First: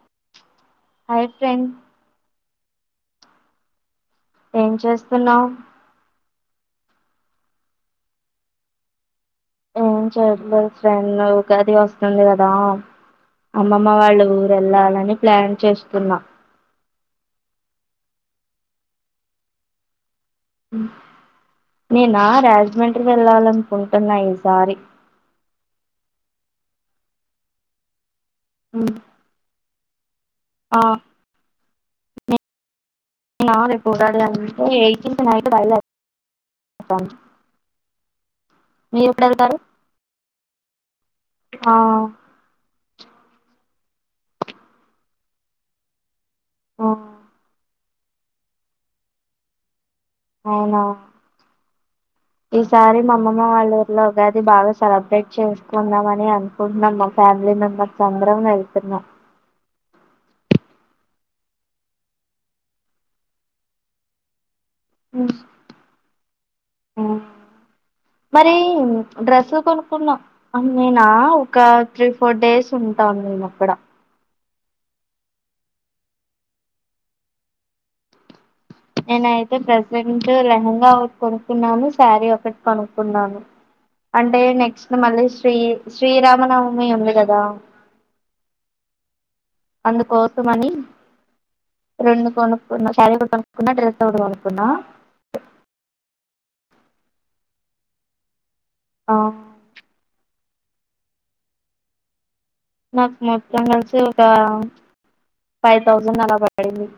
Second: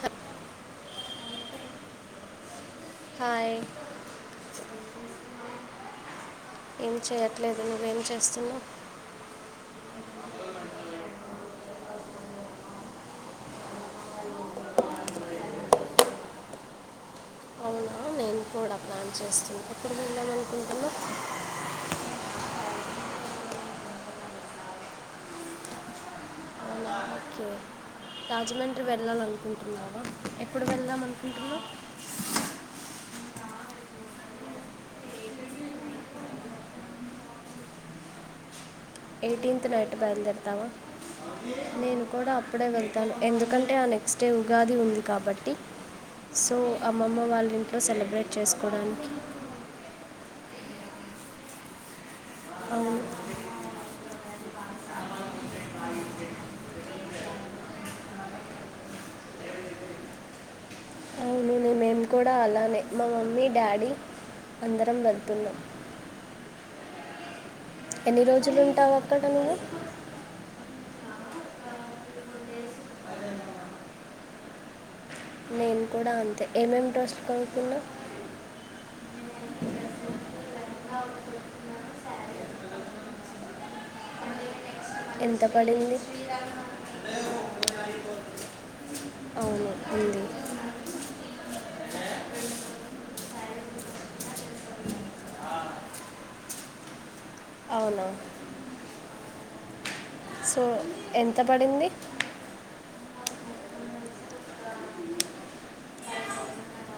Hub hi Fred hi ఏం చేస్తున్నావు ఏం చేయట్లేదు నువ్వేం చేస్తున్నావు ఏం చేయట్లేదు ఫ్రెండ్ కది వస్తుంది కదా అమ్మమ్మ వాళ్ళు ఊరు వెళ్ళాలని ప్లాన్ చేస్తున్నా లాన్ చేస్తుందిప్పుడు నుకుంటున్నా ఈసారి అవునా ఓకే రాజమండ్రి వెళ్ళాలనుకుంటంది కర్నాడం ఎప్పుడు ఆ వెళ్దాం అనుకుంటున్నా నే నా కూూడాాల అంటే ఎయిన్ నైట్ బయలు ఎయిటీన్త్ నైట్ బయలుదేరతావా ఆ నేను కూడా అప్పుడే వెళ్త ను ఎందుకంటే ఆ నెక్స్ట్ డే ఉగాది ఉంది కాబట్టి సో ఆ అమ్మమ్మ వాళ్ళని సెలబ్రేట్ చేసుకోవడానికి అవునా ఈసారి అవును మామ్మమ్మ వాళ్ళ ఊర్లో ఉగాది బాగా సెలబ్రేట్ చేసుకున్నామని అనుకుంటున్నాం మా ఫ్యామిలీ మెంబర్స్ అందరం వెళ్తున్నాం అవును నేను మేము కూడా అలానే మా మమ్మీ డాడీ అందరం వెళ్తున్నా ఆఓ మరి ఉంటావు అక్కడ నువ్వు డ్రెస్సు కొనుకున్నాం నేను ఒక త్రీ ఫోర్ డేస్ ఉంటాం మేము అక్కడ నేను కూడా అంతే ఏమేం ట్రస్ట్ కలుతున్నా ఏనైయితే ప్రెజెంట్ లహంగా ఒకటి కొనుక్కున్నాను శారీ ఒకటి కొనుక్కున్నాను అంటే నెక్స్ట్ మళ్ళీ ఎంత శ్రీ పడింది శ్రీరామనవమి ఉంది కదా అవును ఉంది అందుకోసమని రెండు కోనుకున్నా సారీ కూడా కొనుకున్నా డ్రెస్ కూడా కొనుకున్నా అవును ఆ సో ఎంత పడింది నాకు మొత్తం కలిసి ఒక ఫైవ్ థౌజండ్ అలా పడింది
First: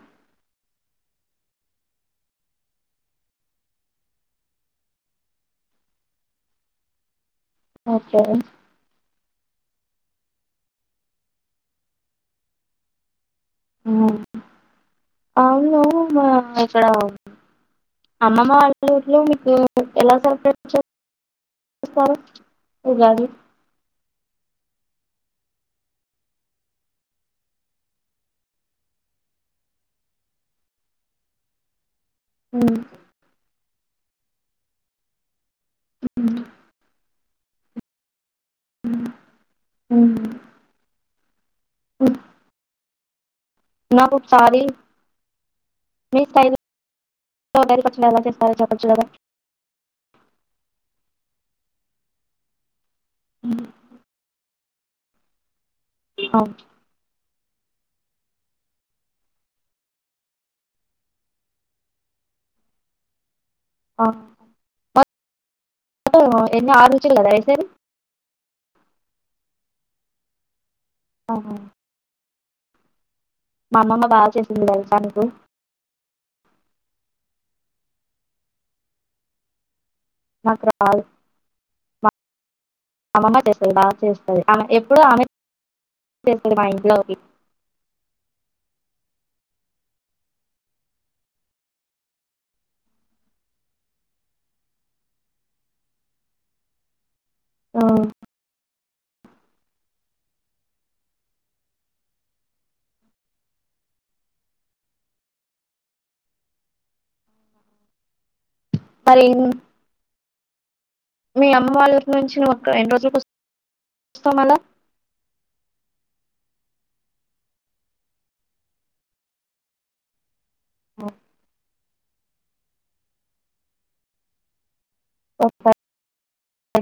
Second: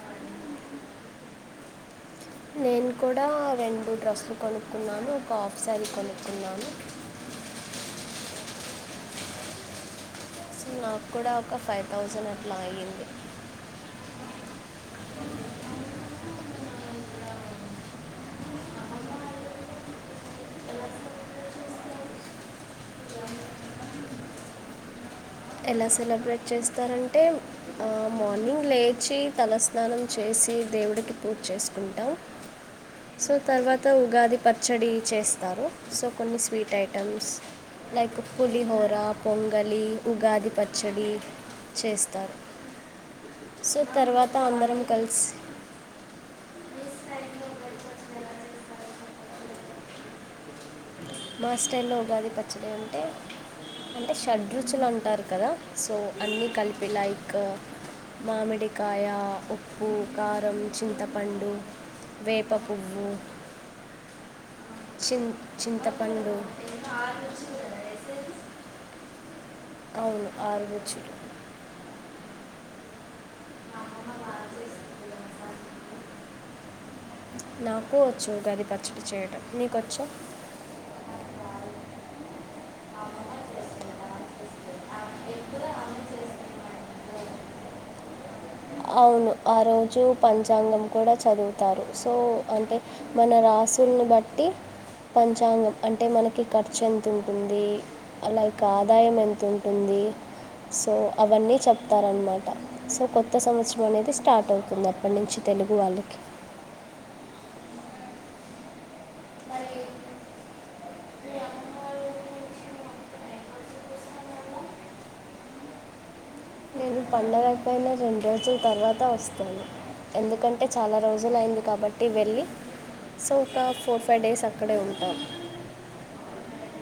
నేను కూడా రెండు డ్రస్లు కొనుక్కున్నాను ఒక ఆఫ్సారి కొనుక్కున్నాను ఓకే సో నాకు కూడా ఒక ఫైవ్ థౌజండ్ అట్లా అయ్యింది అవును్ మా ఇక్కడ అమ్మమ్మ వాళ్ళట్లో మీకు ఎలా సర్పైజ్స్తారు ఉగాది ఎలా సెలబ్రేట్ చేస్తారంటే అ మార్నింగ్ లేచి తలస్నానం చేసి దేవుడికి పూజ చేసుకుంటాం సో తర్వాత త్త ఉగాది పచ్చడి చేస్ వస్తారు సో కొన్ని sweet items like pulihora pongali Ugadi పచ్చడి చేస్తారు సో నాకు తర్వాత ఒకసారి అందరం కలిసి [inaudible] పచ్చడి ఎలా చేస్తారో చప్పచ్చు కదా మా స్టైల్లో ఉగాది పచ్చడి అన్ టే అంటే షడ్ రుచులు అంటారు కదా సో అన్నీ ఆ కలిపి లై క్ మామిడికాయ ఉప్పు కారం చింతపండు వేప పువ్వు ఆ చిన్ చింతపండు ఆరు రుచులు కదా వేసేది అవును ఆరు రుచు ఆహా మా అమ్మమ్మ బాగా చేసింది తెలుసా నీకు నాకూ వచ్చు ఉగాది పచ్చడి చేయడం నీకొచ్చా నాకు రాదు మా అమ్మమ్మ చేస్తది బాగా చేస్తది ఆమె ఎప్పుడు ఆమె చేస్తది మా ఇంట్లో అవును ఆ రోజు పంచాంగం కూడా చదువుతారు సో అంటే మన రాసుల్ని బట్టి పంచాంగం అంటే మనకి ఖర్చు ఎంత ఉంటుంది లైక్ ఆదాయం ఎంత ఉంటుంది సో అవన్నీ చెప్తారనమాట సో కొ కొత్త సంవత్సరం అనేది స్టార్ట్ అవుతుంది అప్పటినుంచి తెలుగు వాళ్ళకి అరే మీ అమ్మ వాళ్ళ నుంచి నువ్ ఎన్ని రోజులకు వస్తావు మల్ల నే పండగ అయిపోయిన రెండు రోజుల తర్వాత వస్తాను ఎందుకంటే అంటే చాలా రోజులయ్యింది కాబట్టి ఒకటి వెళ్ళి సో ఒక ఫోర్ ఫైవ్ డేస్ అక్కడే ఉంటాను నేను ఫైవ్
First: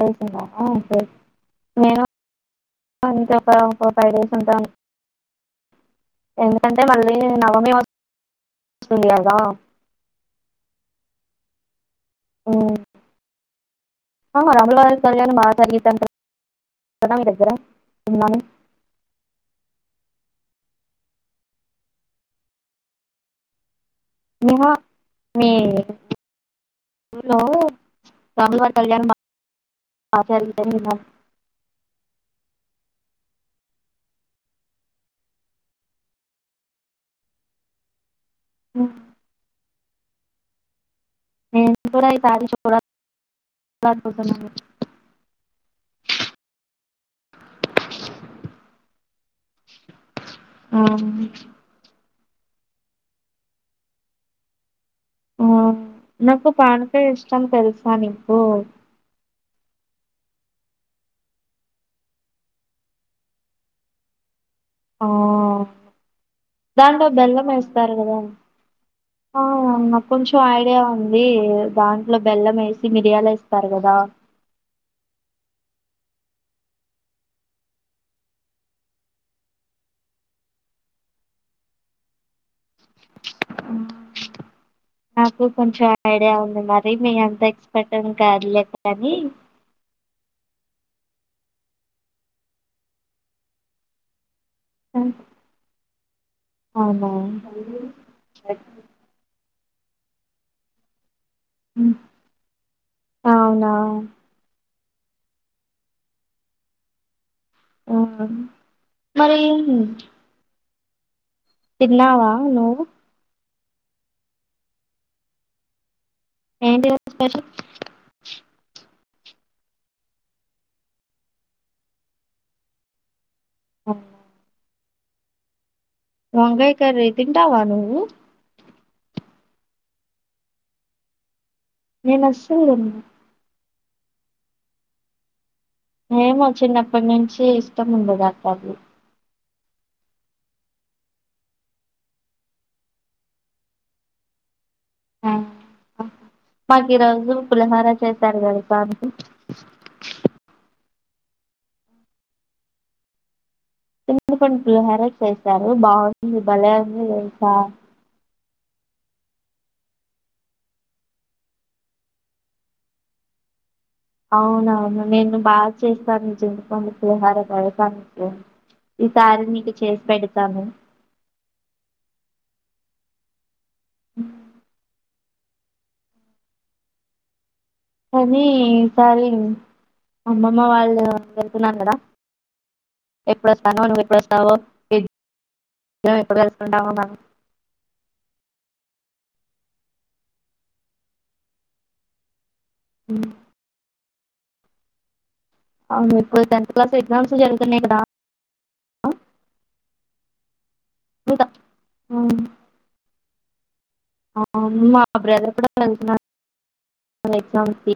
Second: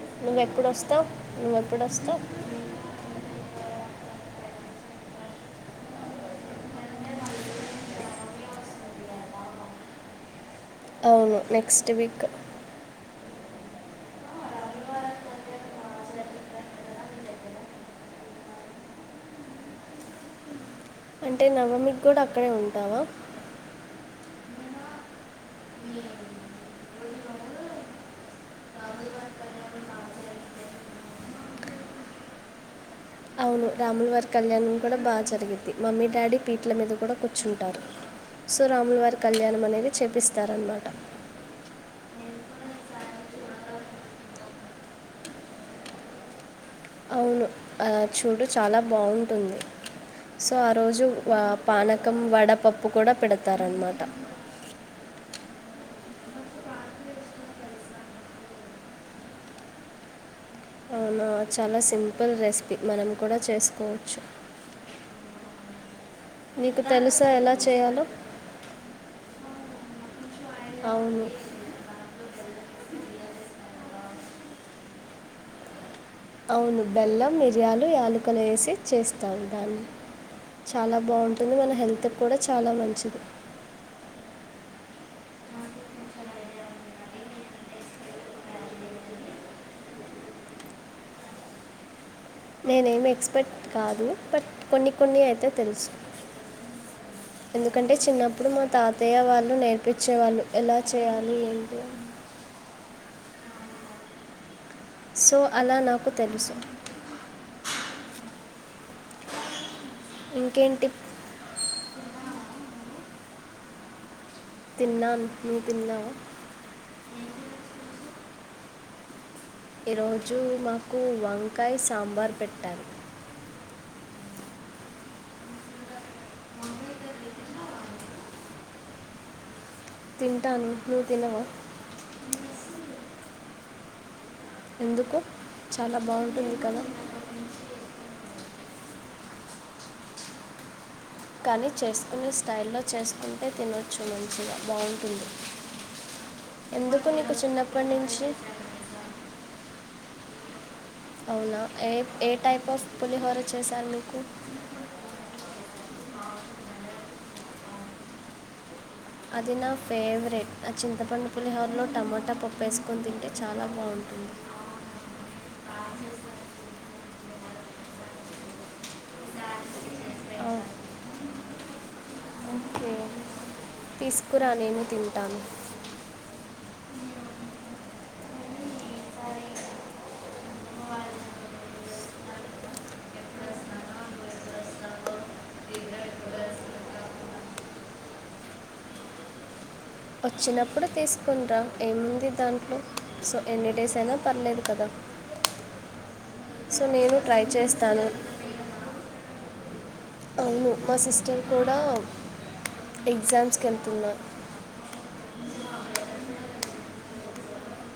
డేస్ నువ్వు ఎప్పుడు ఉంటాను వస్తావు నువ్వు ఎప్పుడు వస్తావు ఎందుకంటే మళ్ళీ నవమీ వస్తుంది కదా అవును నెక్స్ట్ వీక్ రాముల వారి కళ్యాణ బాగా జరిగిద్ది అంట కదా మీ దగ్గర విన్నాను అంటే నవమికు కూడా అక్కడే ఉంటావా వ ఏ హలో రాము కళ్యాణ ఆచ అవును రాములవారి కళ్యాణ్ం కూడా బాగా జరిగిద్ది మమ్మీ డాడీ పీట్ల మీద కూడా కూర్చుంటారు సో రాములువారి కళ్యాణం అనేది చేపిస్తారన్నమాట నేను కూడా ఈసారి చూడాలనుకుంటున్నాను అవును ఆ చూడు చాలా బాగుంటుంది సో ఆ రోజు పాన పకం వడపప్పు కూడా పెడతారనమాట ఆ నాకు పానకాయ ఇష్టం తెలుసానుకో అవునా చాలా సింపుల్ రెసిపీ మనం కూడా చేసుకోవచ్చు ఆ నీకు దాంట్లో తెలుసా బెల్లం ఎలా వేస్తారు చేయాలో కదా ఉ కొంచెం ఐడియా అవును ఉంది దాంట్లో బెల్లం వేసి మిరియాల ఇస్తారు కదా అవును బెల్లం మిరియాలు యాలకలు వేసి చేస్తావు దాన్ని చాలా బాగుంటుంది మన హెల్త్ కూడా చాలా మంచిది నాకు కొంచెం ఐడియా ఉ మరి మే ఎంత ఎక్స్పెట్టం కాదు లేక అని నేనేమి ఎక్స్పెర్ట్ కాదు బట్ కొన్ని కొన్ని అయితే తెలుసు అవునా ఎందుకంటే చిన్నప్పుడు మా తాతయ్య వాళ్ళు నే పపించేవాళ్ళు ఎలా చేయాలి ఏంటి అని. అవునా ఆవు సో అలా నాకు తెలుసు మరి ఇంకేంటి తిన్నావా నుో్ తిన్నాను మ తిన్నా ఎడి ఈరోజు మాకు వంకాయ సాంబార్ పెట్టారు ఓ వంగయి క ర తంటావా ను తిటా అని ఇ తినవా నేను అస్సలు గొన్ను ఎందుకు చాలా ఏమో బాగుంటుంది కదా చిన్నప్పటి నుంచి ఇష్టం ఉండదు అట్లాటివి కానీ చేసుకునే స్టైల్లో చేసుకుంటే తినొచ్చు మంచిగా బావుంటుంది మాకు ఈ రోజు పులిహోర చేశారు [unintelligible] అవునా ఏ ఏ టైప్ ఆఫ్ పులిహోర చేశాను నీకు చింత పండు పులిహోర చేసారు బాం ది భలే వుంది దెలుసా అది నా ఫేవరెట్ ఆ చింతపండు పులిహోరలో టమోటా పప్పు వేసుకొని తింటే చాలా బాం అవునవును పులిహార తెలుసా నీకు ఈసారి నీకు చేస్ పెడతాను ఓకే తీసుకురా నేను తిం టాను కానీ సారి అమ్మమ్మ వాళ్ళు [inaudible] వెళ్తున్నాను కదా ఎప్పుడొస్తానో నువ్వు ఎప్పుడొస్తావో ఇద్దరం ఎప్పుడు కలుసుకుంటామొ మనం వచ్చినప్పుడు తీసుకుని రా ఏముంది దానికి సో ఎన్ని డేస్ అయినా పర్లేదు కదా అవును ఇప్పుడు టెన్త్ సో క్లాస్ నేను ఎగ్జామ్స్ ట్రై జరుగుతున్నాయి కదా చేస్తాను అవును మా సిస్టర్ ఇంకా కూడా ఎగ్జామ్ ఇక మా బ్రదర్ కూడా వెళ్తున్నాడు మన ఎగ్జామ్ ఫి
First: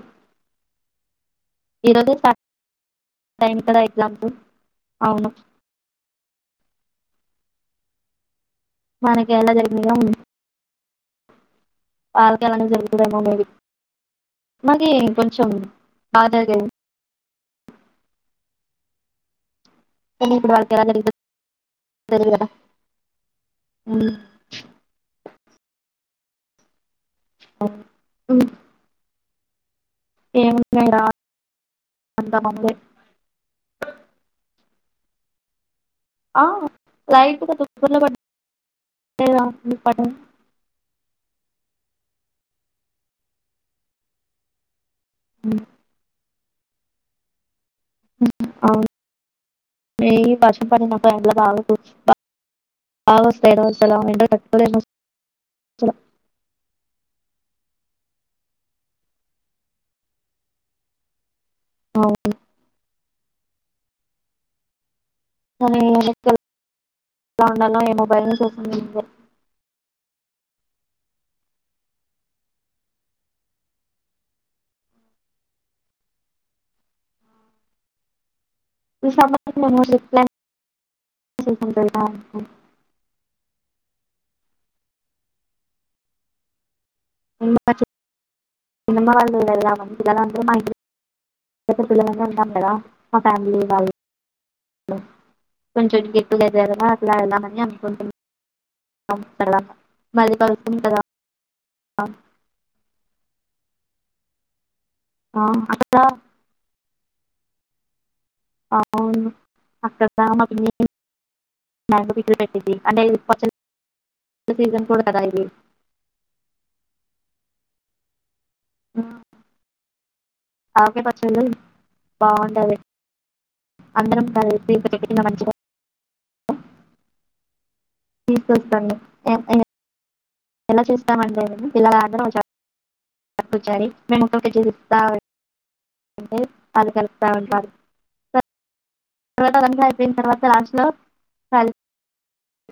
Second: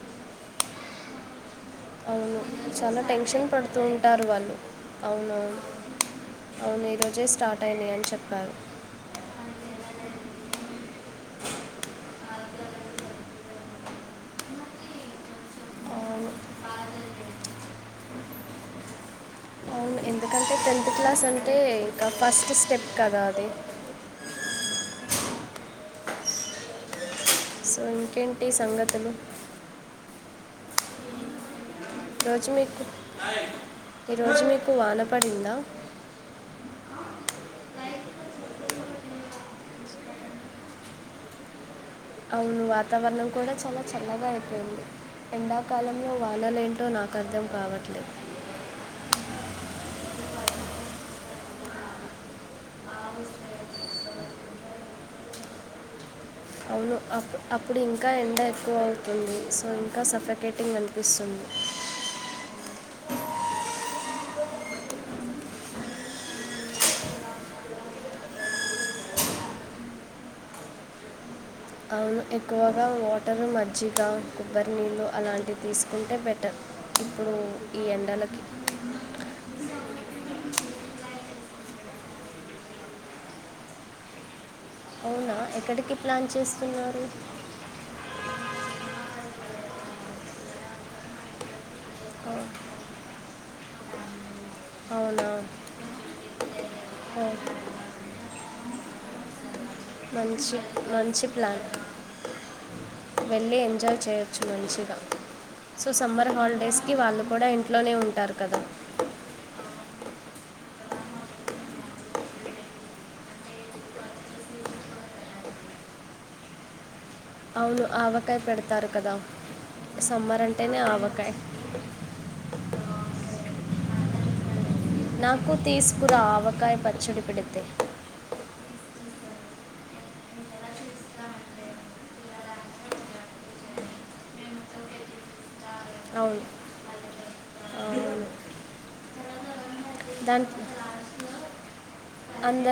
అవును చాలా టెన్షన్ పడుతూ కదా ఎగ్జామ్స్ ఉంటారు వాళ్ళు అవును అవునవును అవును ఈ రోజే స్టార్ట్ అయినాయ్ అని చెప్పారు మనకి ఎలా జరిగినాయో వాళ్లకి అలానే జరుగుతాదేమో మేబి అవును అంటే వాళ్ళకి ఎలా టెన్త్ జరుగుతుందో క్లాస్ అంటే ఇంకా తెలియదు కదా ఫస్ట్ స్టెప్ కదా అది సో ఇంకేంటి సంగతులు ఏమున్నాయ్ రా ఈ అంతా రోజు మామూలే మీకు ఈ రోజు మీ కు వాన పడిందా ఆ లైట్ గా తుంపర్లు పడ్డాయి రా [inaudible] అవును వాతావరణం కూడా చాలా చల్లగా అయిపోయింది ఎండా కాలం లో వా కలలేంటో నాకు అర్థం కావట్ [unintelligible] అవును అప్పు అప్పుడు ఇంకా ఎండ ఎక్కువ అవుతుంది సో ఇంకా సఫకేటింగ్ అనిపిస్తుంది అవును కానీ ఈ ఎండక్కేల్ ఎలా ఉండాలో ఏమో భయమేసేస్తుంది ముందే అవును ఎక్కువగా వాటర్ మజ్జిగా కొబ్బరి నీళ్ళు అలాంటివి తీసుకుంటే బెటర్ ఇప్పుడు ఈ ఎండలకి [unintelligible] అవునా ఎక్కడికి ప్లాన్ చేస్తున్నారు [unintelligible] పిల్లలందరు మా ఇంటి అయితే పిల్లలందరం ఆ, ఉంటం కదా మా ఫ్యామిలీ వాళ్ళు అవునా కొంచుండి [unintelligible] అట్లా ఆ, వెళ్దామని అనుకుంటున్నాం అంస్తడ మంచి మంచి ప్లాన్ వే ళ్ళీ ఎంజాయ్ చేయొచ్చు మంచిగా ఆ, సో అక్కడ సమ్మర్ హాలిడేస్ కి వాళ్ళు కూడా ఇంట్లోనే ఉంటారు కదా అవును అక్క డా మ పిన్ని [unintelligible] పెట్టిది అంటే సీజన్ కూడా కదా ఇది అవును ఆవ పెడతారు కదా సమ్మర అంటే ఆకాయ పచ్చడి బాగుంట ఏ అందరం కల్ నాకు తీసుకురా ఆవకాయ పచ్చడి పెడ ంతే తీసుకొస్తాన్ లే ఎలా చూస్తామండి పిల్లల మందారం వచ్చాము [unintelligible] అంటే అవును పలకల్ సవెన్ పారు అవును స తర్వాత వన్ సారీ పోయిన తర్వాత దాంట్- లాస్ట్ లో కాల్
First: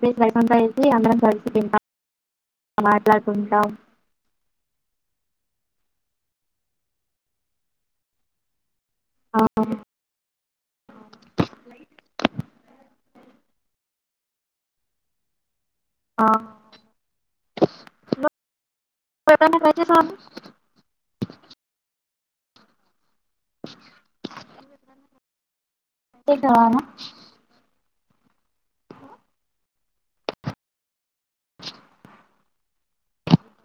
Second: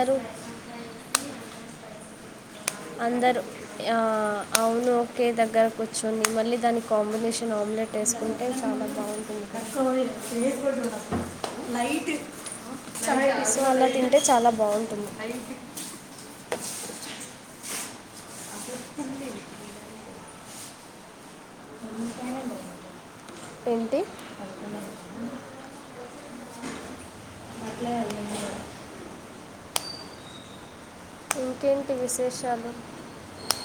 ప్లేట్ లో రైస్ అంతా ఏసీ అందరం కలిసి [unintelligible] అందరు మాట్లాడుకుంటాం ఆ అవును ఓకే దగ్గర కూ ర్చొని మళ్ళీ దానికి కాంబినేషన్ ఆమ్లెట్ వేసుకుంటే చాలా ఆ, బాగుంటుంది అంటే చాలా బాగుంటుంది ఆ [inaudible] ఏంటి [inaudible] తే కావాలా చాలు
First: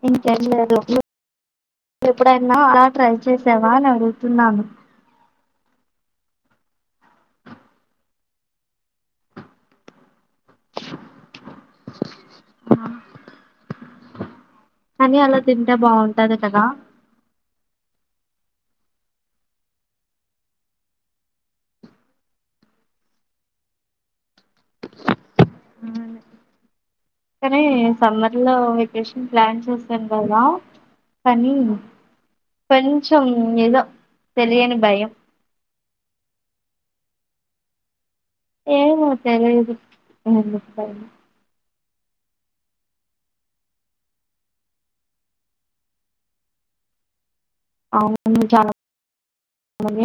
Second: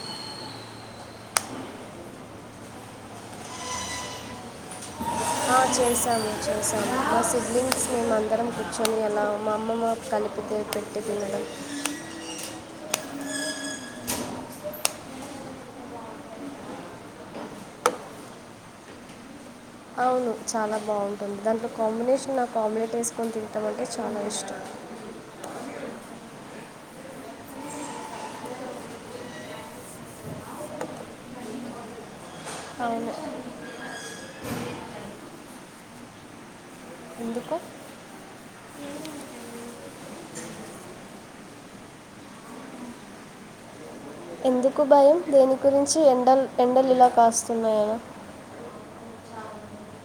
ఇంకేం లేదు ఎప్పుడైనా అలా ట్రై చేసావా అని అడుగుతున్నాను ఆ చేసాము చేసాము మా సిబ్లింగ్స్ మేము అందరం కూర్చొని అలా మా అమ్మమ్మ కలిపితే పెట్టి తినడం కానీ అలా తింటే బాగుంటది కదా అవును చాలా బాగుంటుంది దాంట్లో కాంబినేషన్ నా ఆమ్లెట్ వేసుకొని తినటాం అంటే చాలా ఇష్టం కానీ సమ్మర్ లో వెకేషన్ ప్లాన్ చేశాను కదా కానీ అవును కొంచం ఏదో తెలియనీ భయం ఎందుకు ఏమో తెలియదు ఎందుకు భయమో ఎందుకు భయం దేని గురించి ఎండ ఎండలు ఇలా కాస్త అవును చాల [inaudible]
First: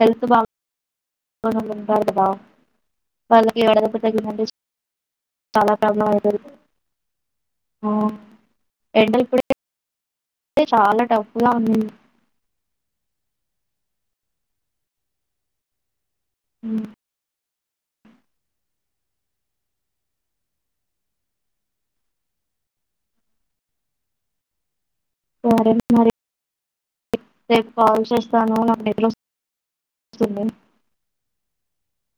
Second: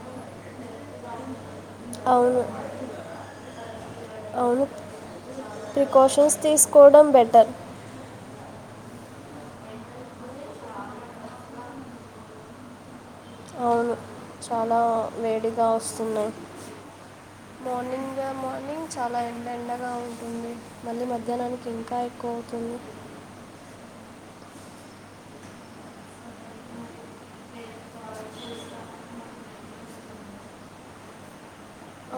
హెల్త్ బాగో అవును [inaudible] వాళ్ళకి [inaudible] ప్రాబ్లం ప్రికాషిన్స్ అయితది తీసుకోవడం బెటర్ ఆ ఎండలు ఇప్పుడే అదే చాలా టఫ్ గా ఉన్నింది అవును చాలా వేడిగా వస్తున్నాయి ఉ మార్నింగ్ మార్నింగ్ చాలా ఎండ ఎండగా ఉంటుంది మళ్ళీ మధ్యాహ్నానికి ఇంకా ఎక్కువ అవుతుంది వాడు ఏమన్నాడంటే రేపు కాల్ చేస్తాను నాకు నిద్రవస్తుంది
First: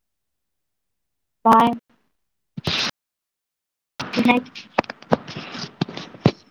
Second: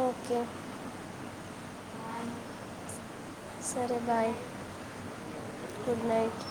ఓకే బాయ్ సరే good bye night good night